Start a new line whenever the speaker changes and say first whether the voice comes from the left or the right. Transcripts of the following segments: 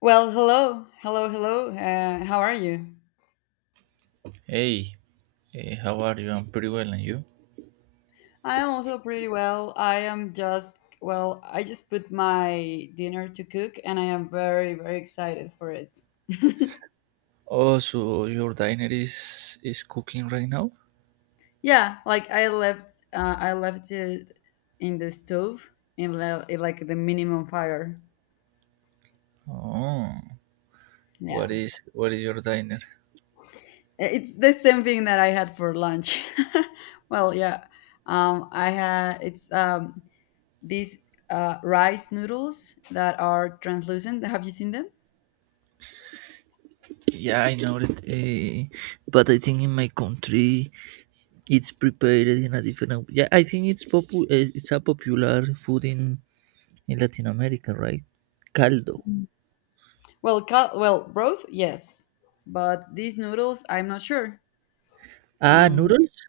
left: Well, hello, hello, hello. How are you?
right: Hey, how are you? I'm pretty well, and you?
left: I am also pretty well. I am just, well, I just put my dinner to cook and I am very, very excited for it.
right: Oh, so your diner is cooking right now?
left: Yeah, like I left it in the stove in like the minimum fire.
right: Oh,
left: Yeah.
right: what is your diner?
left: It's the same thing that I had for lunch. Well, yeah. I had, it's these rice noodles that are translucent. Have you seen them?
right: Yeah, I know it, but I think in my country it's prepared in a different. Yeah, I think it's it's a popular food in Latin America, right? Caldo.
left: Mm. Well, broth, yes, but these noodles, I'm not sure.
right: Ah,
left: Um,
right: noodles.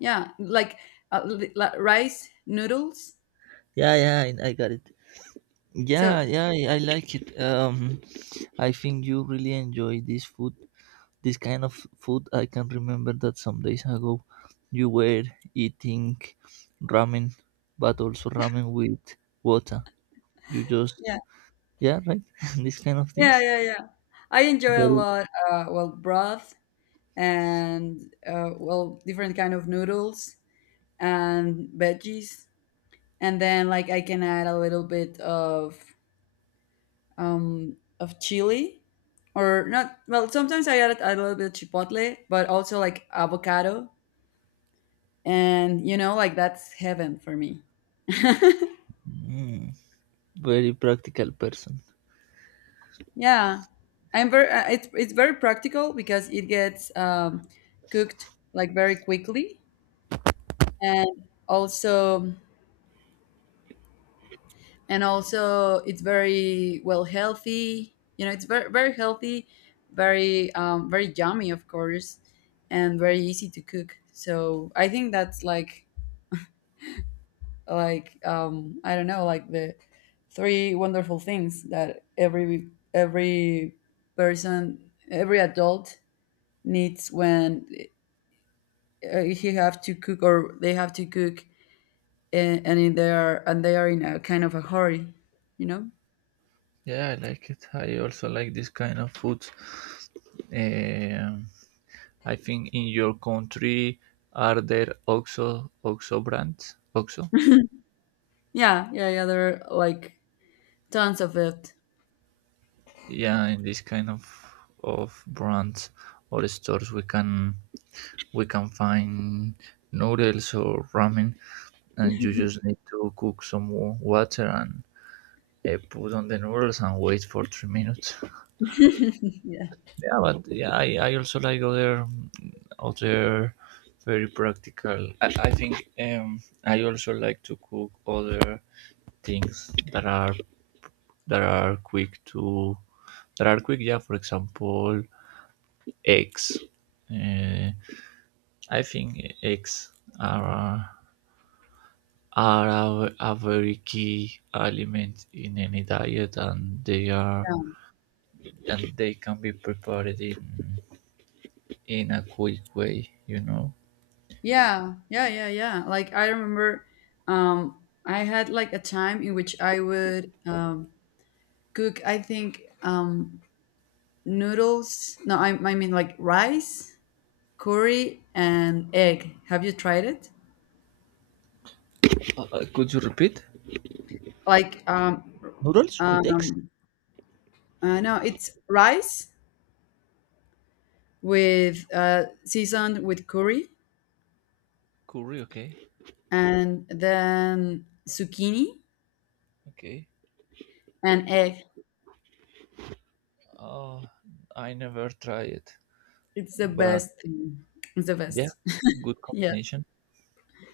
left: yeah, like rice noodles.
right: Yeah, yeah, I got it. Yeah,
left: So
right: yeah, I like it. I think you really enjoy this food, this kind of food. I can remember that some days ago you were eating ramen, but also ramen with water, you just,
left: yeah,
right: yeah, right, this kind of things.
left: yeah, yeah, yeah. I enjoy a
right: Very
left: lot. Well, broth and well, different kind of noodles and veggies, and then like I can add a little bit of chili or not. Well, sometimes I add a little bit of chipotle, but also like avocado, and you know, like that's heaven for me.
right: mm, very practical person.
left: Yeah, I'm very it's very practical because it gets cooked like very quickly and also and also it's very well healthy, you know, it's very, very healthy, very very yummy of course, and very easy to cook, so I think that's like I don't know, like the three wonderful things that every person, every adult needs when he have to cook or they have to cook, and in their and they are in a kind of a hurry, you know.
right: Yeah, I like it, I also like this kind of food. um, I think in your country are there oxo, oxo brands? Oxo
left: Yeah, yeah, yeah, there are like tons of it.
right: yeah, in this kind of brands or stores we can find noodles or ramen, and you just need to cook some water and put on the noodles and wait for 3 minutes.
left: Yeah,
right: Yeah, but yeah, I also like other very practical. I think I also like to cook other things that are that are quick to, that are quick. Yeah, for example, eggs. Uh, I think eggs are are a very key element in any diet, and they are and they can be prepared in a quick way, you know.
left: yeah, yeah, yeah, yeah. Like I remember, um, I had like a time in which I would cook, I think noodles, no, I mean like rice, curry and egg. Have you tried it?
right: Could you repeat?
left: like um
right: Noodles with eggs?
left: um no, it's rice with seasoned with curry
right: Curry, okay.
left: and then zucchini
right: Okay.
left: and egg.
right: Oh, I never tried it,
left: It's the
right: but
left: best thing. It's the
right: yeah,
left: best.
right: good
left: Yeah,
right: combination,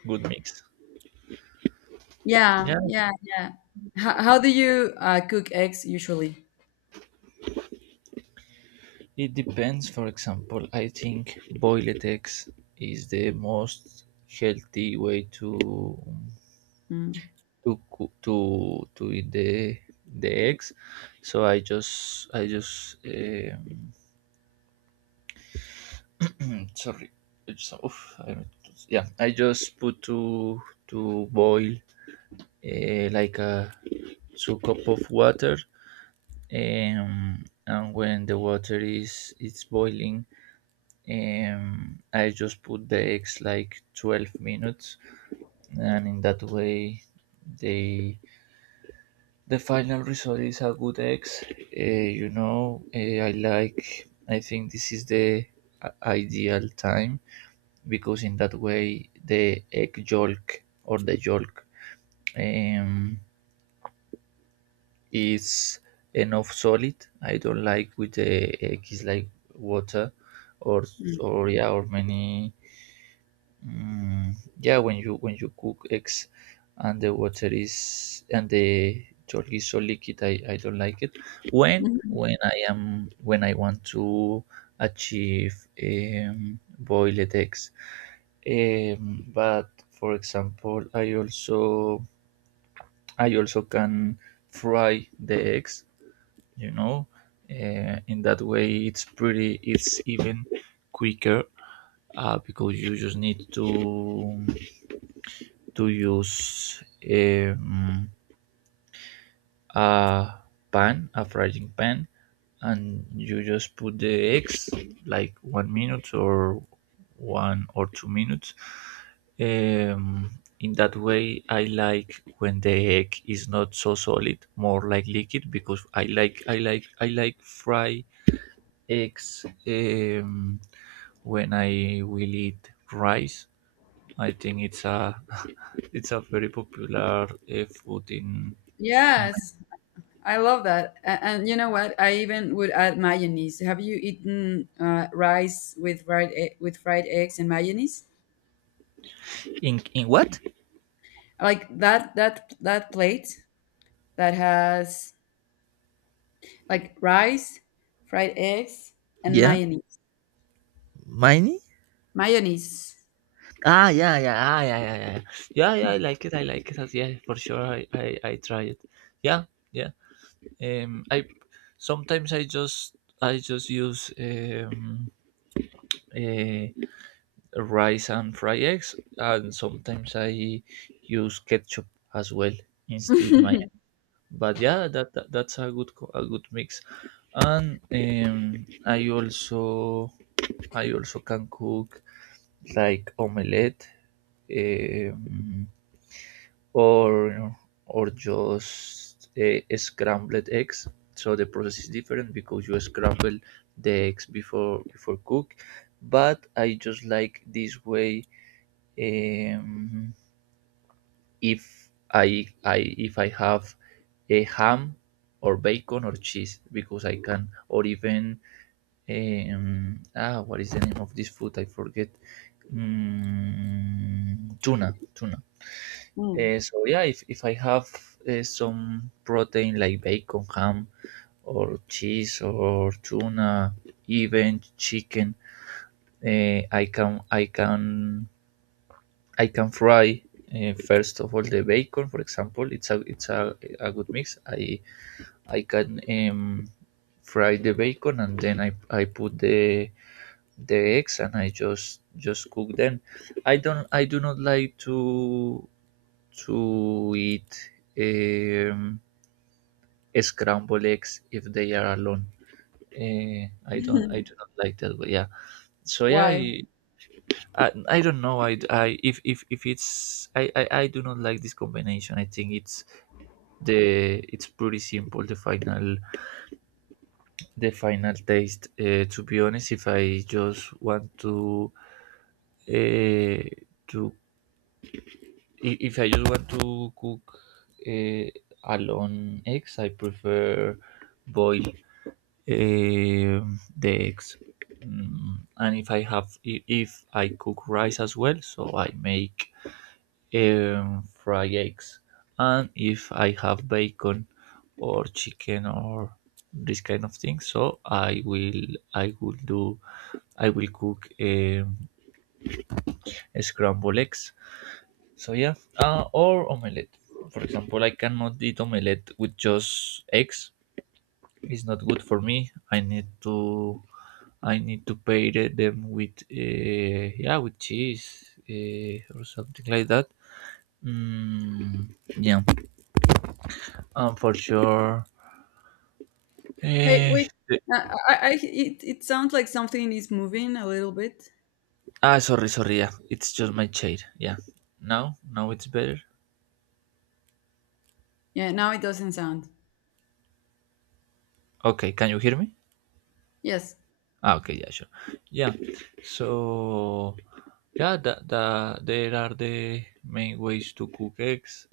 right: good mix.
left: yeah,
right: Yeah.
left: yeah, yeah. How do you cook eggs usually?
right: It depends. For example, I think boiled eggs is the most healthy way to
left: Mm.
right: to coo- to to eat the eggs. So I just, i just eh, sorry, it's, oof, I- yeah, I just put to boil like a two cup of water. And when the water is it's boiling, I just put the eggs like 12 minutes, and in that way they the final result is a good X. Uh, you know, I like. I think this is the ideal time, because in that way the egg yolk or the yolk um, is enough solid. I don't like with the egg is like water, or
left: Mm.
right: yeah, or many. Mm, yeah, when you cook eggs and the yolk is so liquid, I don't like it. When I am when I want to achieve boiled eggs. But for example, I also can fry the eggs. You know, in that way it's pretty, it's even quicker, because you just need to use um, a pan, a frying pan, and you just put the eggs like 1 minute or 1 or 2 minutes. Um, in that way I like when the egg is not so solid, more like liquid, because I like fry eggs when I will eat rice. I think it's a it's a very popular food in in
left: Yes. I love that. And you know what? I even would add mayonnaise. Have you eaten rice with with fried eggs and mayonnaise?
right: in. In what?
left: Like that that that plate that has like rice, fried eggs, and mayonnaise. Mayonnaise.
right: Ah, yeah, yeah, ah, yeah, yeah, yeah, yeah, yeah. I like it, I like it. Yeah, for sure. I try it. Yeah, yeah. I sometimes I just use uh, rice and fried eggs, and sometimes I use ketchup as well instead my. But yeah, that's a good a good mix. And I also can cook like omelette, um, or just scrambled eggs. So the process is different because you scramble the eggs before cook. But I just like this way. Um, if I I if I have a ham or bacon or cheese because I can, or even ah, what is the name of this food? I forget. Mm, tuna, tuna.
left: Mm.
right: So yeah, if I have some protein like bacon, ham, or cheese, or tuna, even chicken, uh, I can fry first of all the bacon, for example. It's a good mix. I can fry the bacon, and then I put the eggs and I just cook them. I do not like to eat um, scrambled eggs if they are alone. I do not like that. But yeah, so yeah,
left: Why?
right: I don't know. I if it's I do not like this combination. I think it's the it's pretty simple the final taste. To be honest, if I just want to uh, to if I just want to cook uh, alone eggs, I prefer boil the eggs. Mm, and if I have, if I cook rice as well, so I make fried eggs. And if I have bacon or chicken or this kind of thing, so I will do, I will cook scrambled eggs. So yeah, or omelette. For example, I cannot eat omelette with just eggs. It's not good for me. I need to them with, yeah, with cheese or something like that. Mm, yeah, for sure.
left: Hey,
right: Eh,
left: wait. Uh, it sounds like something is moving a little bit.
right: ah, sorry, sorry. Yeah, it's just my chair. Yeah, now it's better.
left: Yeah, now it doesn't sound.
right: Okay, can you hear me?
left: Yes.
right: Ah, okay, yeah, sure. Yeah, so yeah, there are the main ways to cook eggs.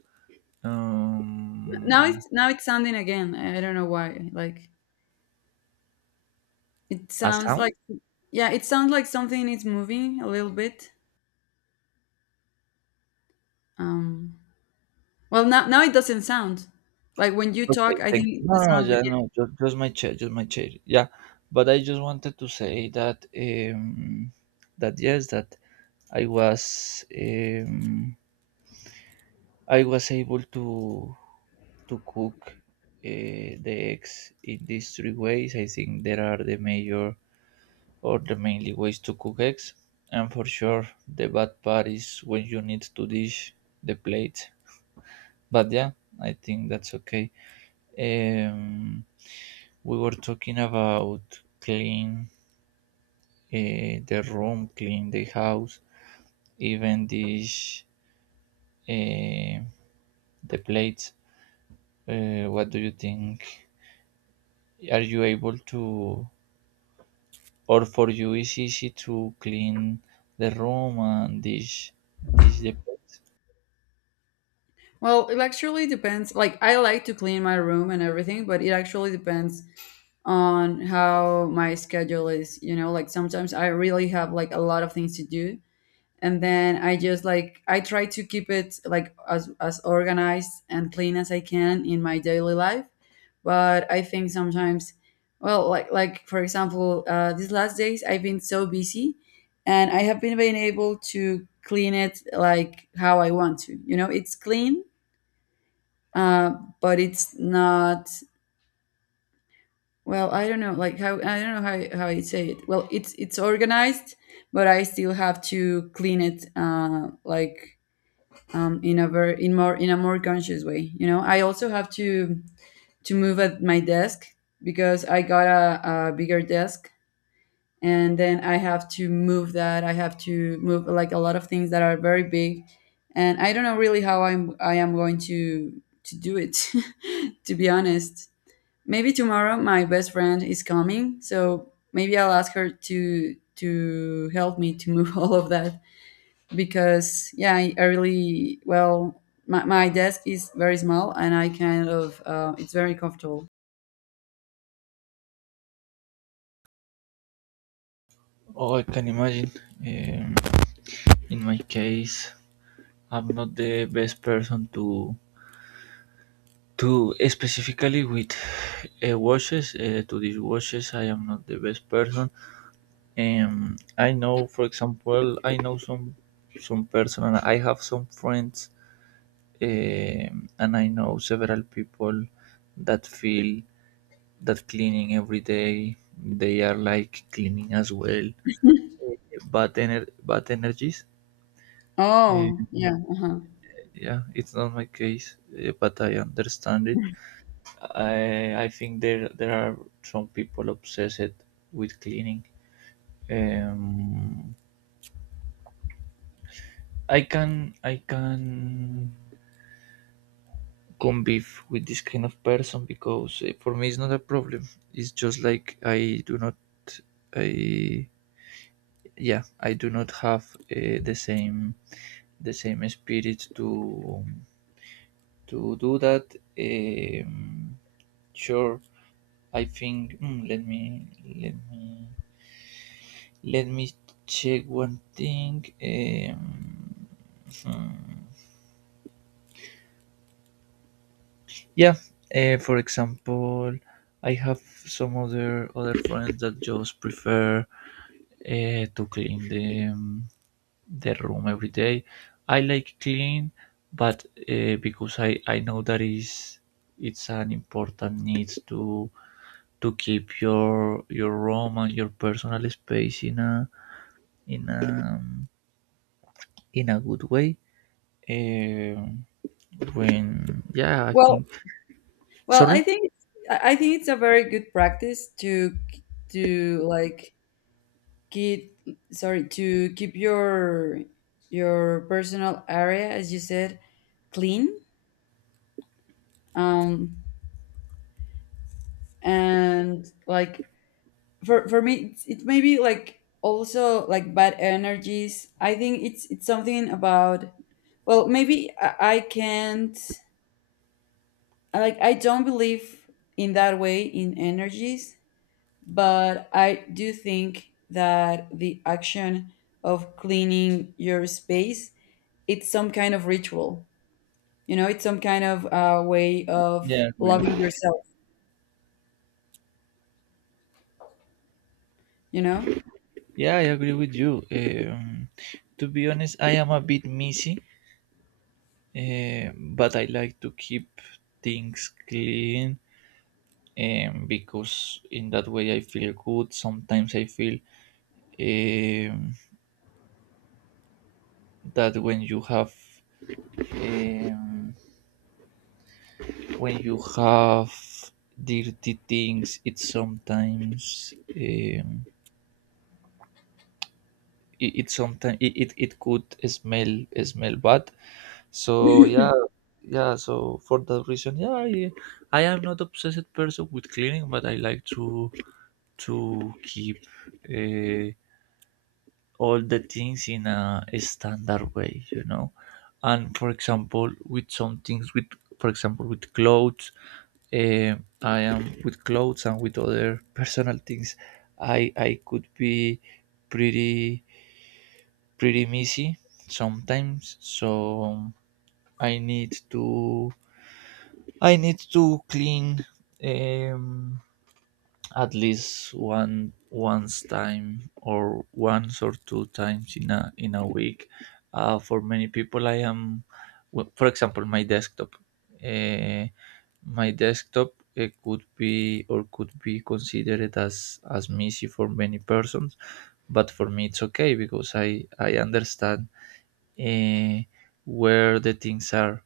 left: Now
right: Um,
left: it's, now it's sounding again. I don't know why. Like it
right: a
left: sounds
right: sound?
left: like, yeah, it sounds like something is moving a little bit. Um, well, now, now it doesn't sound like when you
right: Okay,
left: talk. I
right: thank you.
left: think
right: No,
left: the
right: no,
left: sound
right: yeah,
left: begins.
right: no, just my chair, just my chair. Yeah, but I just wanted to say that that yes, that I was um, I was able to cook the eggs in these three ways. I think there are the major or the mainly ways to cook eggs. And for sure, the bad part is when you need to dish the plate. But yeah, I think that's okay. Um, we were talking about clean the room, clean the house, even dish uh, the plates. What do you think? Are you able to, or for you is easy to clean the room and dish the plates?
left: Well, it actually depends. Like I like to clean my room and everything, but it actually depends on how my schedule is. You know, like sometimes I really have like a lot of things to do, and then I just like I try to keep it like as organized and clean as I can in my daily life, but I think sometimes, well, like for example these last days I've been so busy, and I have been being able to clean it like how I want to, you know, it's clean, uh, but it's not, well, I don't know like how, I don't know how you say it, well, it's organized, but I still have to clean it, like in a very in more in a more conscious way. You know, I also have to move at my desk because I got a bigger desk, and then I have to move that. I have to move like a lot of things that are very big, and I don't know really how I am going to do it. To be honest, maybe tomorrow my best friend is coming, so maybe I'll ask her to help me to move all of that because yeah, I really, well, my desk is very small, and I kind of it's very comfortable.
right: Oh, I can imagine. Um, in my case, I'm not the best person to specifically with washes to these washes. I am not the best person. I know, for example, I know some person. And I have some friends, and I know several people that feel that cleaning every day. They are like cleaning as well, uh, bad energies. Um,
left: Oh, yeah. Uh-huh.
right: yeah, it's not my case, but I understand it. I think there are some people obsessed with cleaning. um I can convive with this kind of person, because for me it's not a problem. It's just like I do not I yeah, I do not have the same spirit to do that. um sure. I think, let me let me let me check one thing. Um, hmm. Yeah, for example, I have some other friends that just prefer to clean the room every day. I like clean, but because I know that is it's an important need to keep your room and your personal space in a in a good way. Um, when, yeah, I
left: Well,
right: think,
left: well,
right: sorry.
left: I think it's- I think it's a very good practice to like keep, sorry, to keep your personal area, as you said, clean, um and like, for me, it's, it may be like also like bad energies. I think it's something about, well, maybe I can't, like I don't believe in that way in energies, but I do think that the action of cleaning your space, it's some kind of ritual, you know, it's some kind of way
right: Yeah,
left: of
right: I
left: loving
right: agree.
left: yourself, you know.
right: Yeah, I agree with you. To be honest, I am a bit messy, but I like to keep things clean, because in that way I feel good. Sometimes I feel um, that when you have um, when you have dirty things, it sometimes it, it could smell smell bad, so yeah, yeah, so for that reason, yeah, I am not obsessed person with cleaning, but I like to keep uh, all the things in a standard way, you know. And for example, with some things with, for example, with clothes. Eh, I am with clothes and with other personal things. I could be pretty pretty messy sometimes, so I need to clean um, at least one once time or once or two times in a week. For many people, I am, well, for example, my desktop. Uh, my desktop could be or could be considered as messy for many persons, but for me it's okay because I understand uh, where the things are.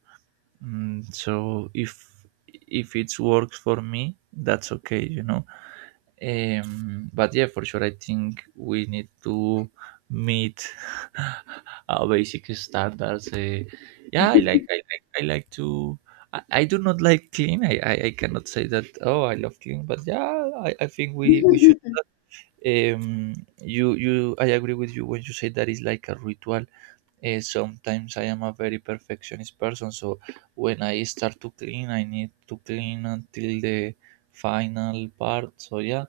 right: Mm, so if it works for me, that's okay, you know. But yeah, for sure, I think we need to meet basic standards. Yeah, I like to. I do not like clean. I cannot say that. Oh, I love clean, but yeah, I think we should. Um, you. I agree with you when you say that is like a ritual. Sometimes I am a very perfectionist person, so when I start to clean, I need to clean until the final part. So yeah,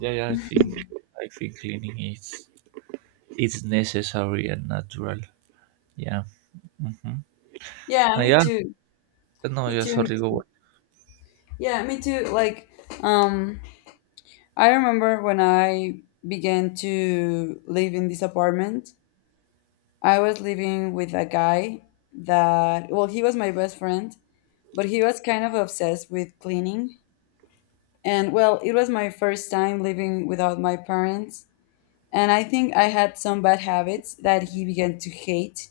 right: yeah, yeah, I think cleaning is it's necessary and natural. Yeah. Mm-hmm.
left: Yeah, me
right: Yeah.
left: too,
right: No,
left: me
right: yeah.
left: too, me
right: Sorry. Go
left: too,
right: on.
left: yeah, me too. Like um I remember when I began to live in this apartment, I was living with a guy that, well, he was my best friend, but he was kind of obsessed with cleaning. And well, it was my first time living without my parents. And I think I had some bad habits that he began to hate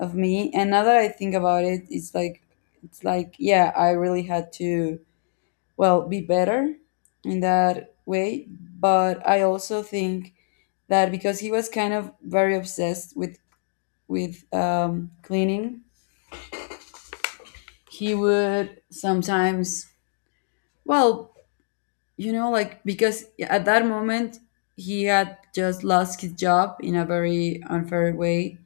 left: of me. And now that I think about it, it's like, yeah, I really had to, well, be better in that way. But I also think that because he was kind of very obsessed with cleaning, he would sometimes, well, you know, like because at that moment he had just lost his job in a very unfair way,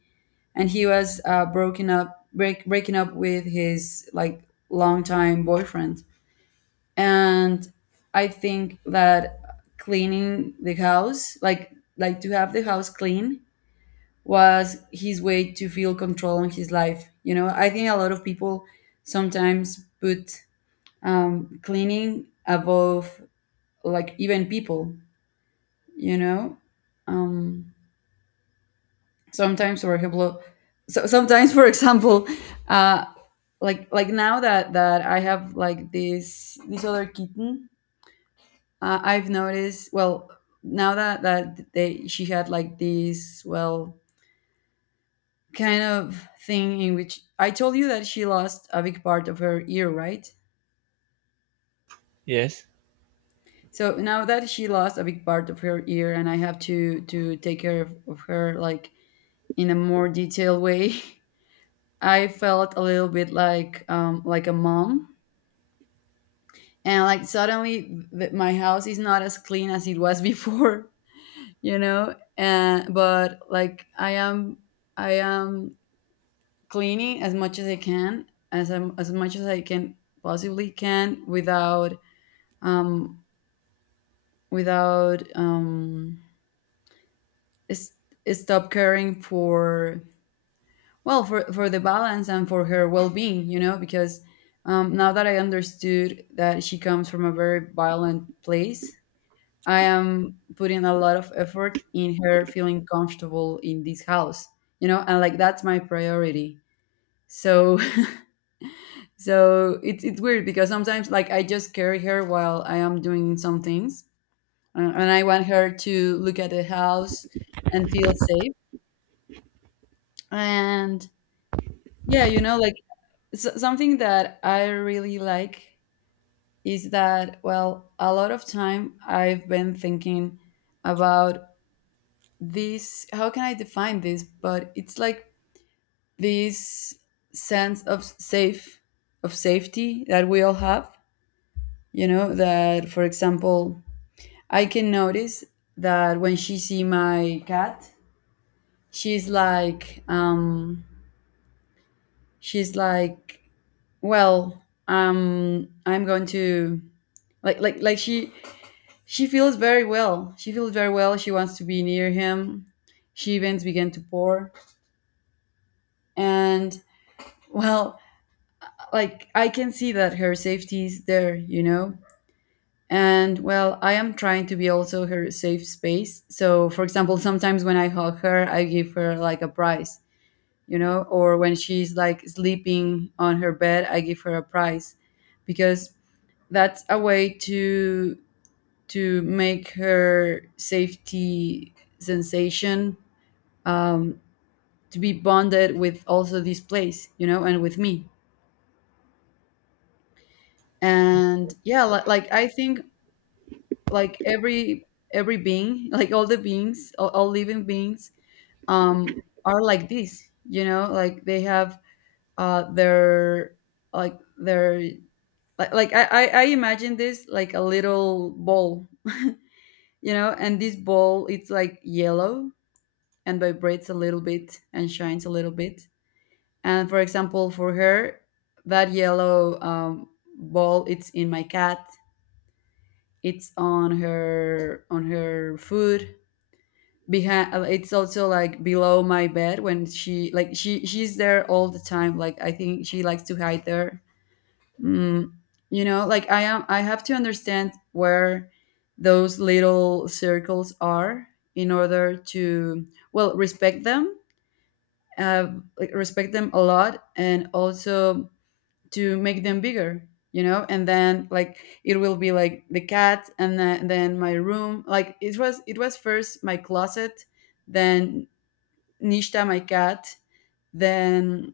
left: and he was breaking up with his like longtime boyfriend, and I think that cleaning the house, like to have the house clean, was his way to feel control on his life. You know, I think a lot of people sometimes put cleaning above like even people. You know, um, sometimes for example, sometimes for example, uh, like now that that I have like this other kitten, I've noticed, well, now that that they, she had like this, well, kind of thing in which I told you that she lost a big part of her ear, right?
right: Yes.
left: So now that she lost a big part of her ear and I have to take care of her like in a more detailed way, I felt a little bit like a mom, and like suddenly my house is not as clean as it was before, you know? And but like I am cleaning as much as I can, as much as I can possibly can without um, without um, s- stop caring for, well, for the balance and for her well-being, you know, because now that I understood that she comes from a very violent place, I am putting a lot of effort in her feeling comfortable in this house, you know, and like that's my priority. So so it's weird because sometimes like I just carry her while I am doing some things. And I want her to look at the house and feel safe. And yeah, you know, like something that I really like is that, well, a lot of time I've been thinking about this. How can I define this? But it's like this sense of safe, of safety that we all have. You know, that for example, I can notice that when she see my cat, she's like, she's like, well, I'm going to like she she feels very well, she feels very well she wants to be near him. She events began to pour, and, well, like I can see that her safety is there, you know. And well, I am trying to be also her safe space. So for example, sometimes when I hug her, I give her like a prize, you know, or when she's like sleeping on her bed, I give her a prize, because that's a way to make her safety sensation to be bonded with also this place, you know, and with me. And yeah, like I think like every being like all the beings, all living beings, um are like this, you know, like they have uh their their like, I imagine this like a little ball, you know, and this ball, it's like yellow and vibrates a little bit and shines a little bit. And for example, for her, that yellow ball, it's in my cat. It's on her food. Behind, it's also like below my bed when she like she's there all the time. Like I think she likes to hide there. Mm, you know, like I am. I have to understand where those little circles are in order to, well, respect them, uh, like respect them a lot, and also to make them bigger, you know. And then like it will be like the cat, and then my room. Like it was first my closet, then nishta my cat, then,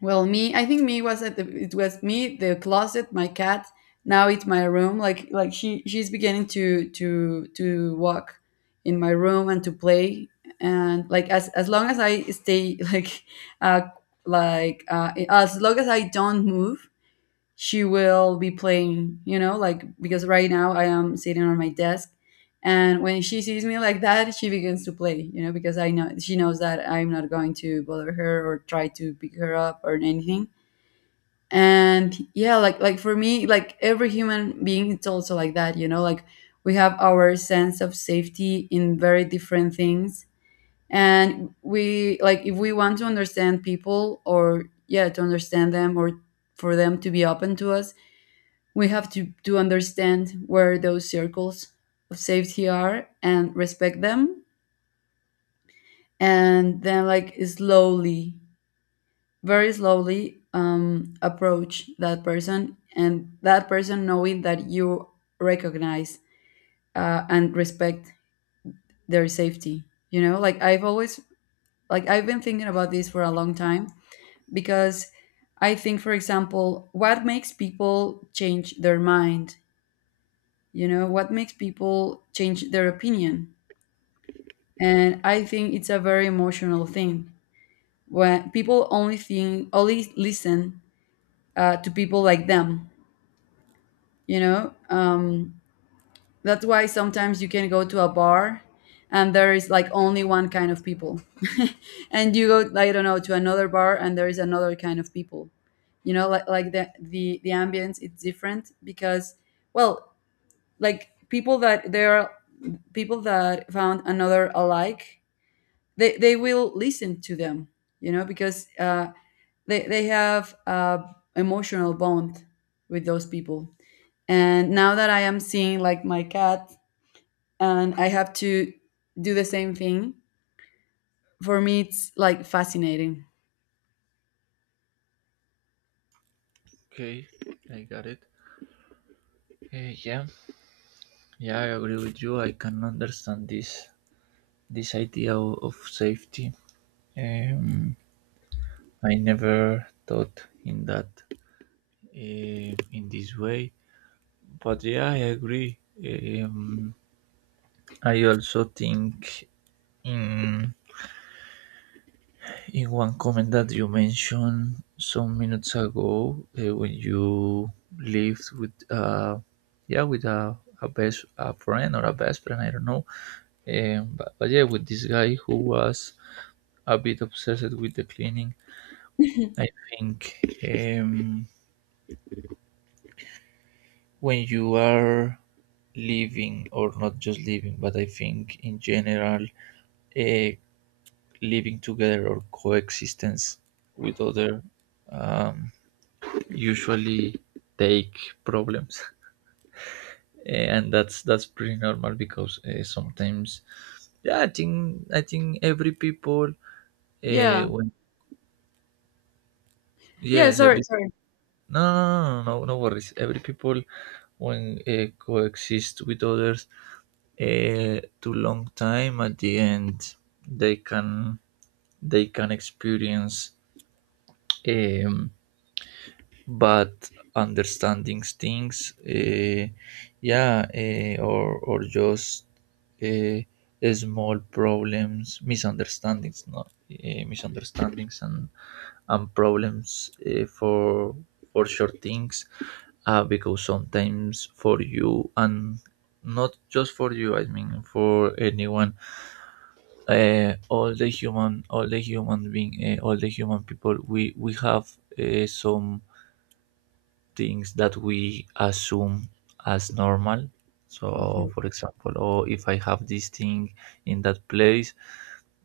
left: well, me. I think me was at the, it was me, the closet, my cat. Now it's my room. Like she's beginning to walk in my room and to play. And like as long as I stay like uh as long as I don't move, she will be playing, you know, like because right now I am sitting on my desk, and when she sees me like that, she begins to play, you know, because I know she knows that I'm not going to bother her or try to pick her up or anything. And yeah, like for me, like every human being it's also like that, you know. Like we have our sense of safety in very different things. And we like, if we want to understand people, or yeah, to understand them, or for them to be open to us, we have to understand where those circles of safety are and respect them. And then like slowly, very slowly, approach that person, and that person knowing that you recognize, and respect their safety. You know, like I've been thinking about this for a long time, because I think, for example, what makes people change their mind, you know, what makes people change their opinion. And I think it's a very emotional thing, when people only think, only listen, to people like them, you know. That's why sometimes you can go to a bar and there is like only one kind of people, and you go, I don't know, to another bar and there is another kind of people, you know. Like, like the ambience it's different, because, well, like people that there are, people that found another alike, they will listen to them, you know, because they have emotional bond with those people. And now that I am seeing like my cat, and I have to do the same thing, for me it's like fascinating.
right: Okay. I got it. Yeah. Yeah, I agree with you. I can understand this this idea of safety. Um, I never thought in that in this way. But yeah, I agree. Um, I also think. In. In one comment that you mentioned some minutes ago, when you lived with yeah with a best a friend or a best friend, I don't know, but yeah, with this guy who was a bit obsessed with the cleaning. I think, um, when you are living, or not just living, but I think in general, uh, living together or coexistence with other, um, usually take problems and that's pretty normal because, sometimes yeah, I think every people,
left: Yeah,
right: when
left: yeah,
right: yes
left: sorry
right: every,
left: sorry
right: no worries, every people when, coexist with others too long time at the end they can, they can experience, um, but understanding things, yeah, or just, uh, small problems, misunderstandings, no, misunderstandings and problems, for short things, because sometimes for you and not just for you, I mean for anyone, all the human being all the human people, we have some things that we assume as normal. So,
left: Mhm.
right: for example, oh, if I have this thing in that place,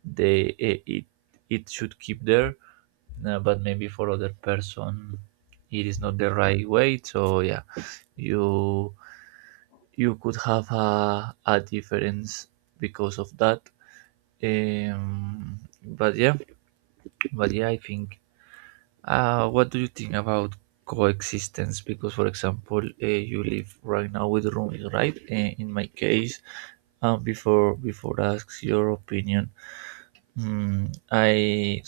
right: they it should keep there. But maybe for other person it is not the right way. So yeah, you you could have a difference because of that. Um, but yeah, but yeah, I think. What do you think about coexistence? Because, for example, you live right now with roomies, right? In my case, before before asks your opinion, mm, I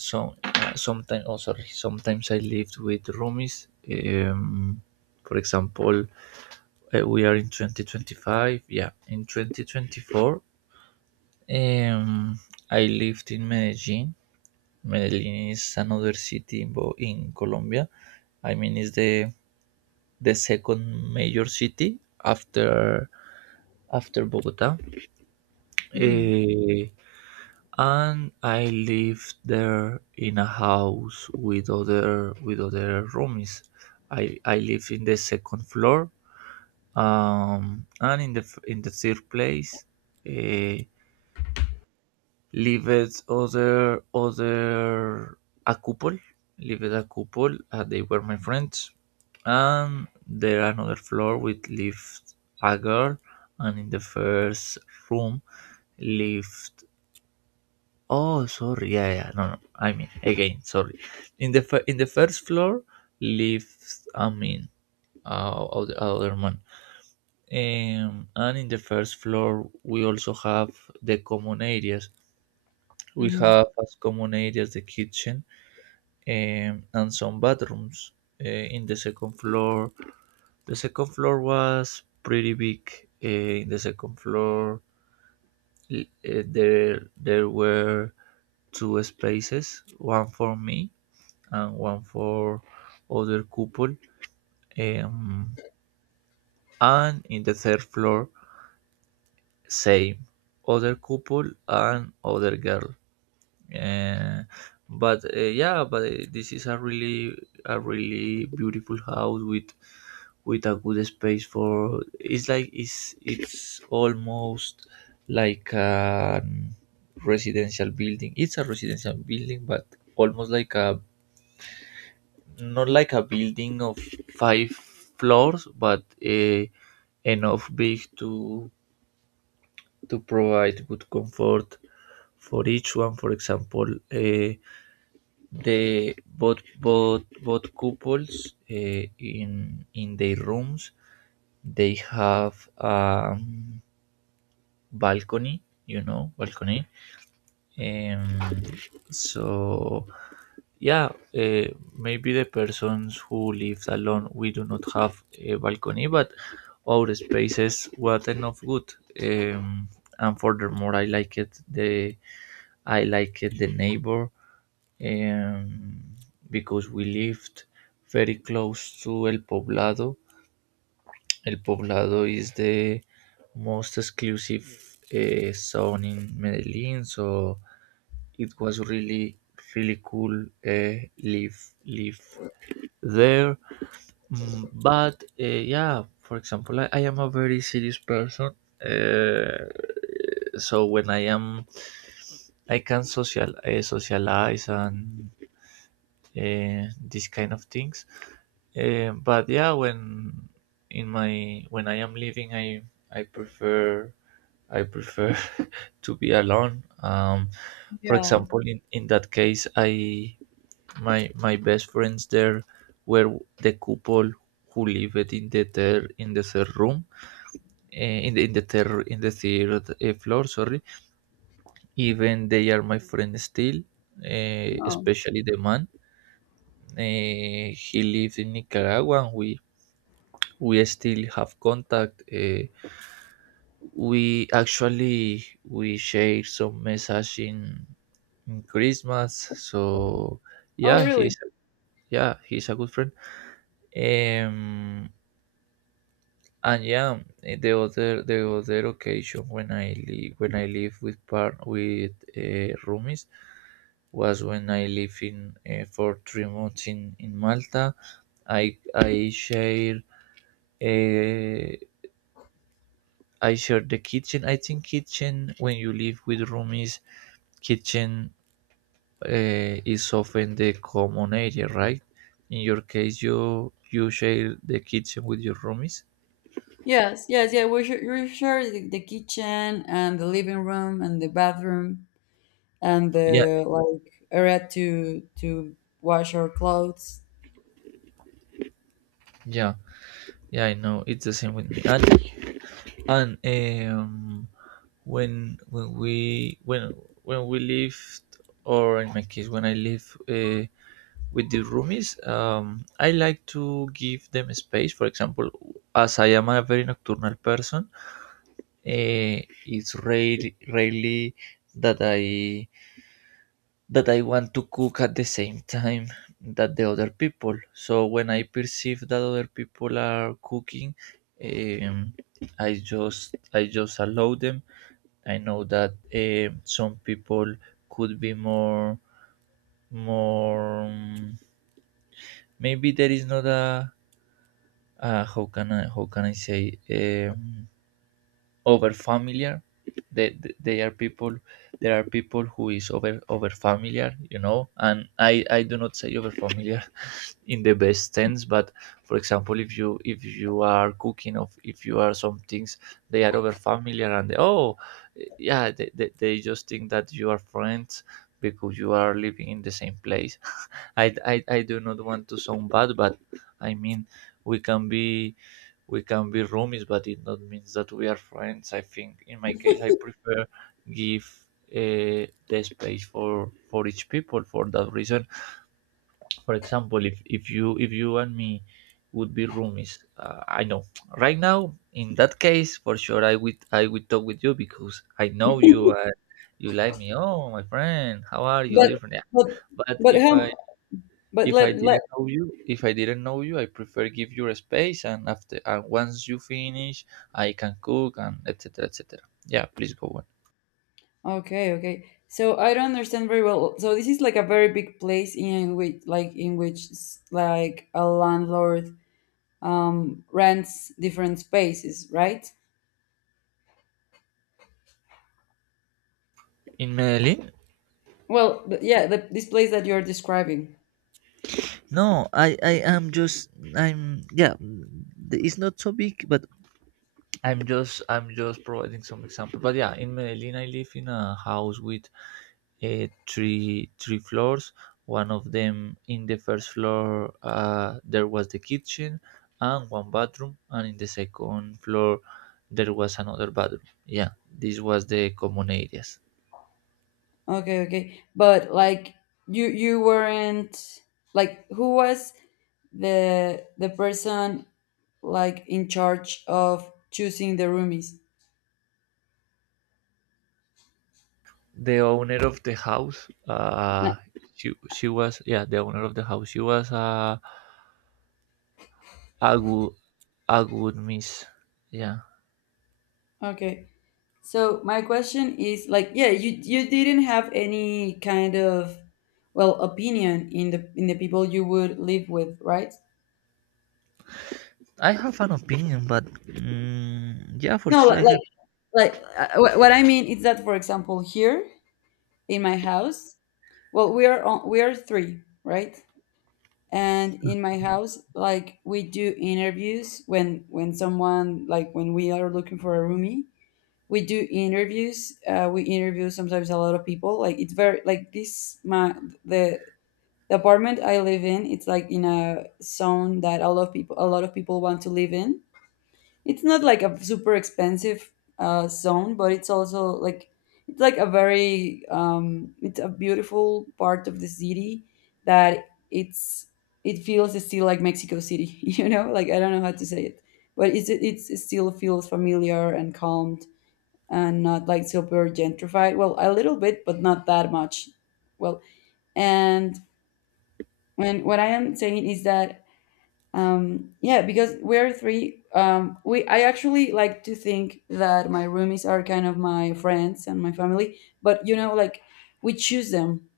right: so sometimes, oh, sorry, sometimes I lived with roomies. For example, we are in 2025. Yeah, in 2024, um, I lived in Medellin. Medellin is another city in, Bo- in Colombia. I mean, it's the second major city after after Bogota.
left: Mhm.
right: Eh, and I lived there in a house with other roomies. I live in the second floor, and in the f- in the third place, eh, leaves other other a couple, leavitt a couple, and they were my friends. And there another floor with lived a girl, and in the first room lived. Oh, sorry, yeah, yeah, no, no. I mean, again, sorry. In the fir- in the first floor lived, I mean, other, other man. And in the first floor we also have the common areas. We
left: Mhm.
right: have as common areas the kitchen, and some bathrooms in the second floor. The second floor was pretty big. Uh, in the second floor, there there were two spaces, one for me and one for other couple. Um, and in the third floor, same, other couple and other girl. Uh, but yeah but This is a really beautiful house with a good space for, it's like it's almost like a residential building. It's a residential building but almost like a, not like a building of five floors, but enough big to provide good comfort for each one. For example, uh, they both couples, in their rooms they have a, balcony, you know, balcony. Um, so yeah, uh, maybe the persons who live alone we do not have a balcony, but our spaces were enough good. Um, and furthermore, I like it the I like it the neighbor, um, because we lived very close to El Poblado. El Poblado is the most exclusive zone in Medellin, so it was really really cool live live there. But yeah, for example, I am a very serious person. Uh, so when I am, I can social socialize and these kind of things. But yeah, when in my when I am living, I I prefer I prefer to be alone. For
left: Yeah.
right: example, in that case, I my my best friends there were the couple who lived in the third room, in the third floor. Sorry, even they are my friends still,
left: Oh.
right: especially the man. He lived in Nicaragua. And we still have contact. We actually we share some message in Christmas. So yeah,
left: Oh really?
right: he's yeah he's a good friend. Um, and yeah, the other occasion when I live with part with roomies was when I live in for 3 months in Malta. I share. Eh, I share the kitchen. I think kitchen when you live with roomies, kitchen is often the common area, right? In your case, you share the kitchen with your roomies.
left: Yes, yes, yeah, we share the kitchen and the living room and the bathroom and
right: Yeah,
left: the like area to wash our clothes.
right: yeah, yeah. I know it's the same with me. And um, when when we when when we lived, or in my case, when I live. With the roomies, I like to give them space. For example, as I am a very nocturnal person, it's rare, rarely that I that I want to cook at the same time that the other people. So when I perceive that other people are cooking, um, I just allow them. I know that, some people could be more more, maybe there is not a, how can I say, um, over familiar. They are people, there are people who is over over familiar, you know, and I do not say over familiar in the best sense, but for example if you are cooking of if you are some things, they are over familiar and they, oh yeah they just think that you are friends because you are living in the same place. I I do not want to sound bad, but I mean, we can be, we can be roomies, but it not means that we are friends. I think in my case I prefer give the space for each people, for that reason. For example, if you and me would be roomies, I know right now in that case for sure I would talk with you because I know you and you like me. Oh my friend, how are you?
left: But
right: Different, yeah.
left: but
right: But
left: but hum but
right: if I
left: let let
right: didn't know you, if I didn't know you, I prefer give you a space, and after and once you finish, I can cook and etc. etc. Yeah, please go on.
left: okay, okay. So I don't understand very well. So this is like a very big place in which, like in which like a landlord rents different spaces, right?
right: In Medellin?
left: Well, yeah, the, this place that you're describing.
right: No, I am just, I'm yeah, the- it's not so big, but I'm just providing some example. But yeah, in Medellin, I live in a house with three three floors. One of them in the first floor there was the kitchen and one bathroom, and in the second floor there was another bathroom. Yeah, this was the common areas.
left: Okay, okay. But like, you weren't, like who was the person like in charge of choosing the roomies.
right: The owner of the house,
left: No.
right: she was yeah the owner of the house. She was a good a good miss. Yeah,
left: Okay. So my question is like, yeah, you didn't have any kind of, well, opinion in the people you would live with, right?
right: I have an opinion, but mm, yeah, for
left: No,
right: sure I have.
left: like what I mean is that, for example, here in my house, well, we are on, we are 3, right? And in my house like, we do interviews when someone, like when we are looking for a roomie, we do interviews, we interview sometimes a lot of people. Like it's very like this, my, the the apartment I live in, it's like in a zone that a lot of people, a lot of people want to live in. It's not like a super expensive zone, but it's also like, it's like a very it's a beautiful part of the city, that it's, it feels still like Mexico City you know. Like I don't know how to say it, but it's, it still feels familiar and calm, and not like super gentrified. Well, a little bit, but not that much. Well, and when, what I am saying is that, yeah, because we're three, we, I actually like to think that my roomies are kind of my friends and my family, but you know, like we choose them,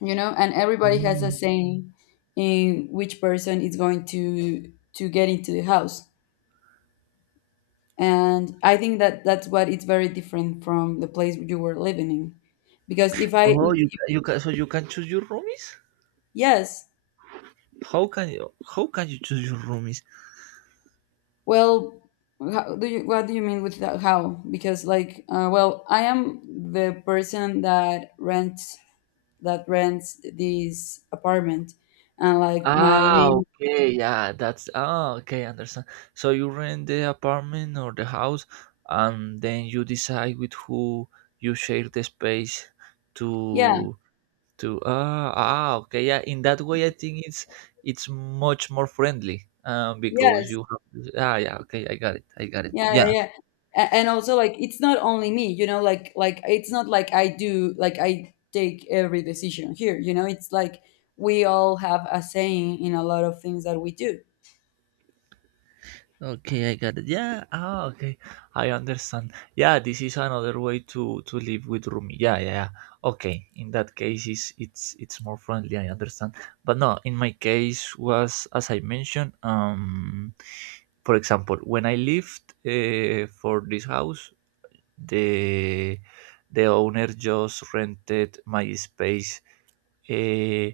left: you know, and everybody has a
right: Mm.
left: saying in which person is going to get into the house. And I think that, that's what it's very different from the place you were living in, because if I
right: Oh, you
left: if,
right: ca- you can so you can choose your roomies?
left: yes.
right: How can you choose your roomies?
left: Well, how do you, what do you mean with that, how, because like well, I am the person that rents, that rents this apartment, and like my
right: Ah,
left: name,
right: okay, yeah, that's ah, okay, understand. So you rent the apartment or the house, and then you decide with who you share the space
left: yeah,
right: to to ah ah okay yeah. In that way, I think it's much more friendly, because
left: yes.
right: you have ah yeah okay I got it
left: Yeah,
right: yeah.
left: yeah, yeah. A- And also like, it's not only me, you know, like it's not like I do, like I take every decision here, you know, it's like we all have a saying in a lot of things that we do.
right: Okay, I got it. Yeah. Oh, okay. I understand. Yeah, this is another way to live with roomie. Yeah, yeah, yeah. Okay. In that case, is it's more friendly. I understand. But no, in my case was as I mentioned. For example, when I lived for this house, the the owner just rented my space, eh,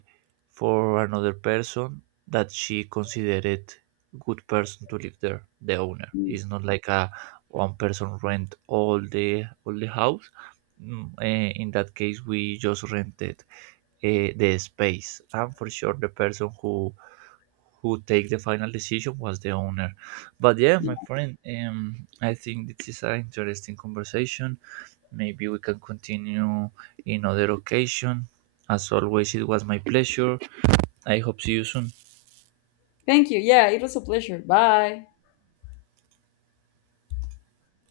right: for another person that she considered good person to live there. The owner
left: Mm,
right: it's not like a one person rent all the house. In that case we just rented the space, and for sure the person who take the final decision was the owner. But yeah, my
left: yeah.
right: friend, I think this is an interesting conversation. Maybe we can continue in other occasion. As always, it was my pleasure. I hope see you soon.
left: Thank you. Yeah, it was a pleasure. Bye.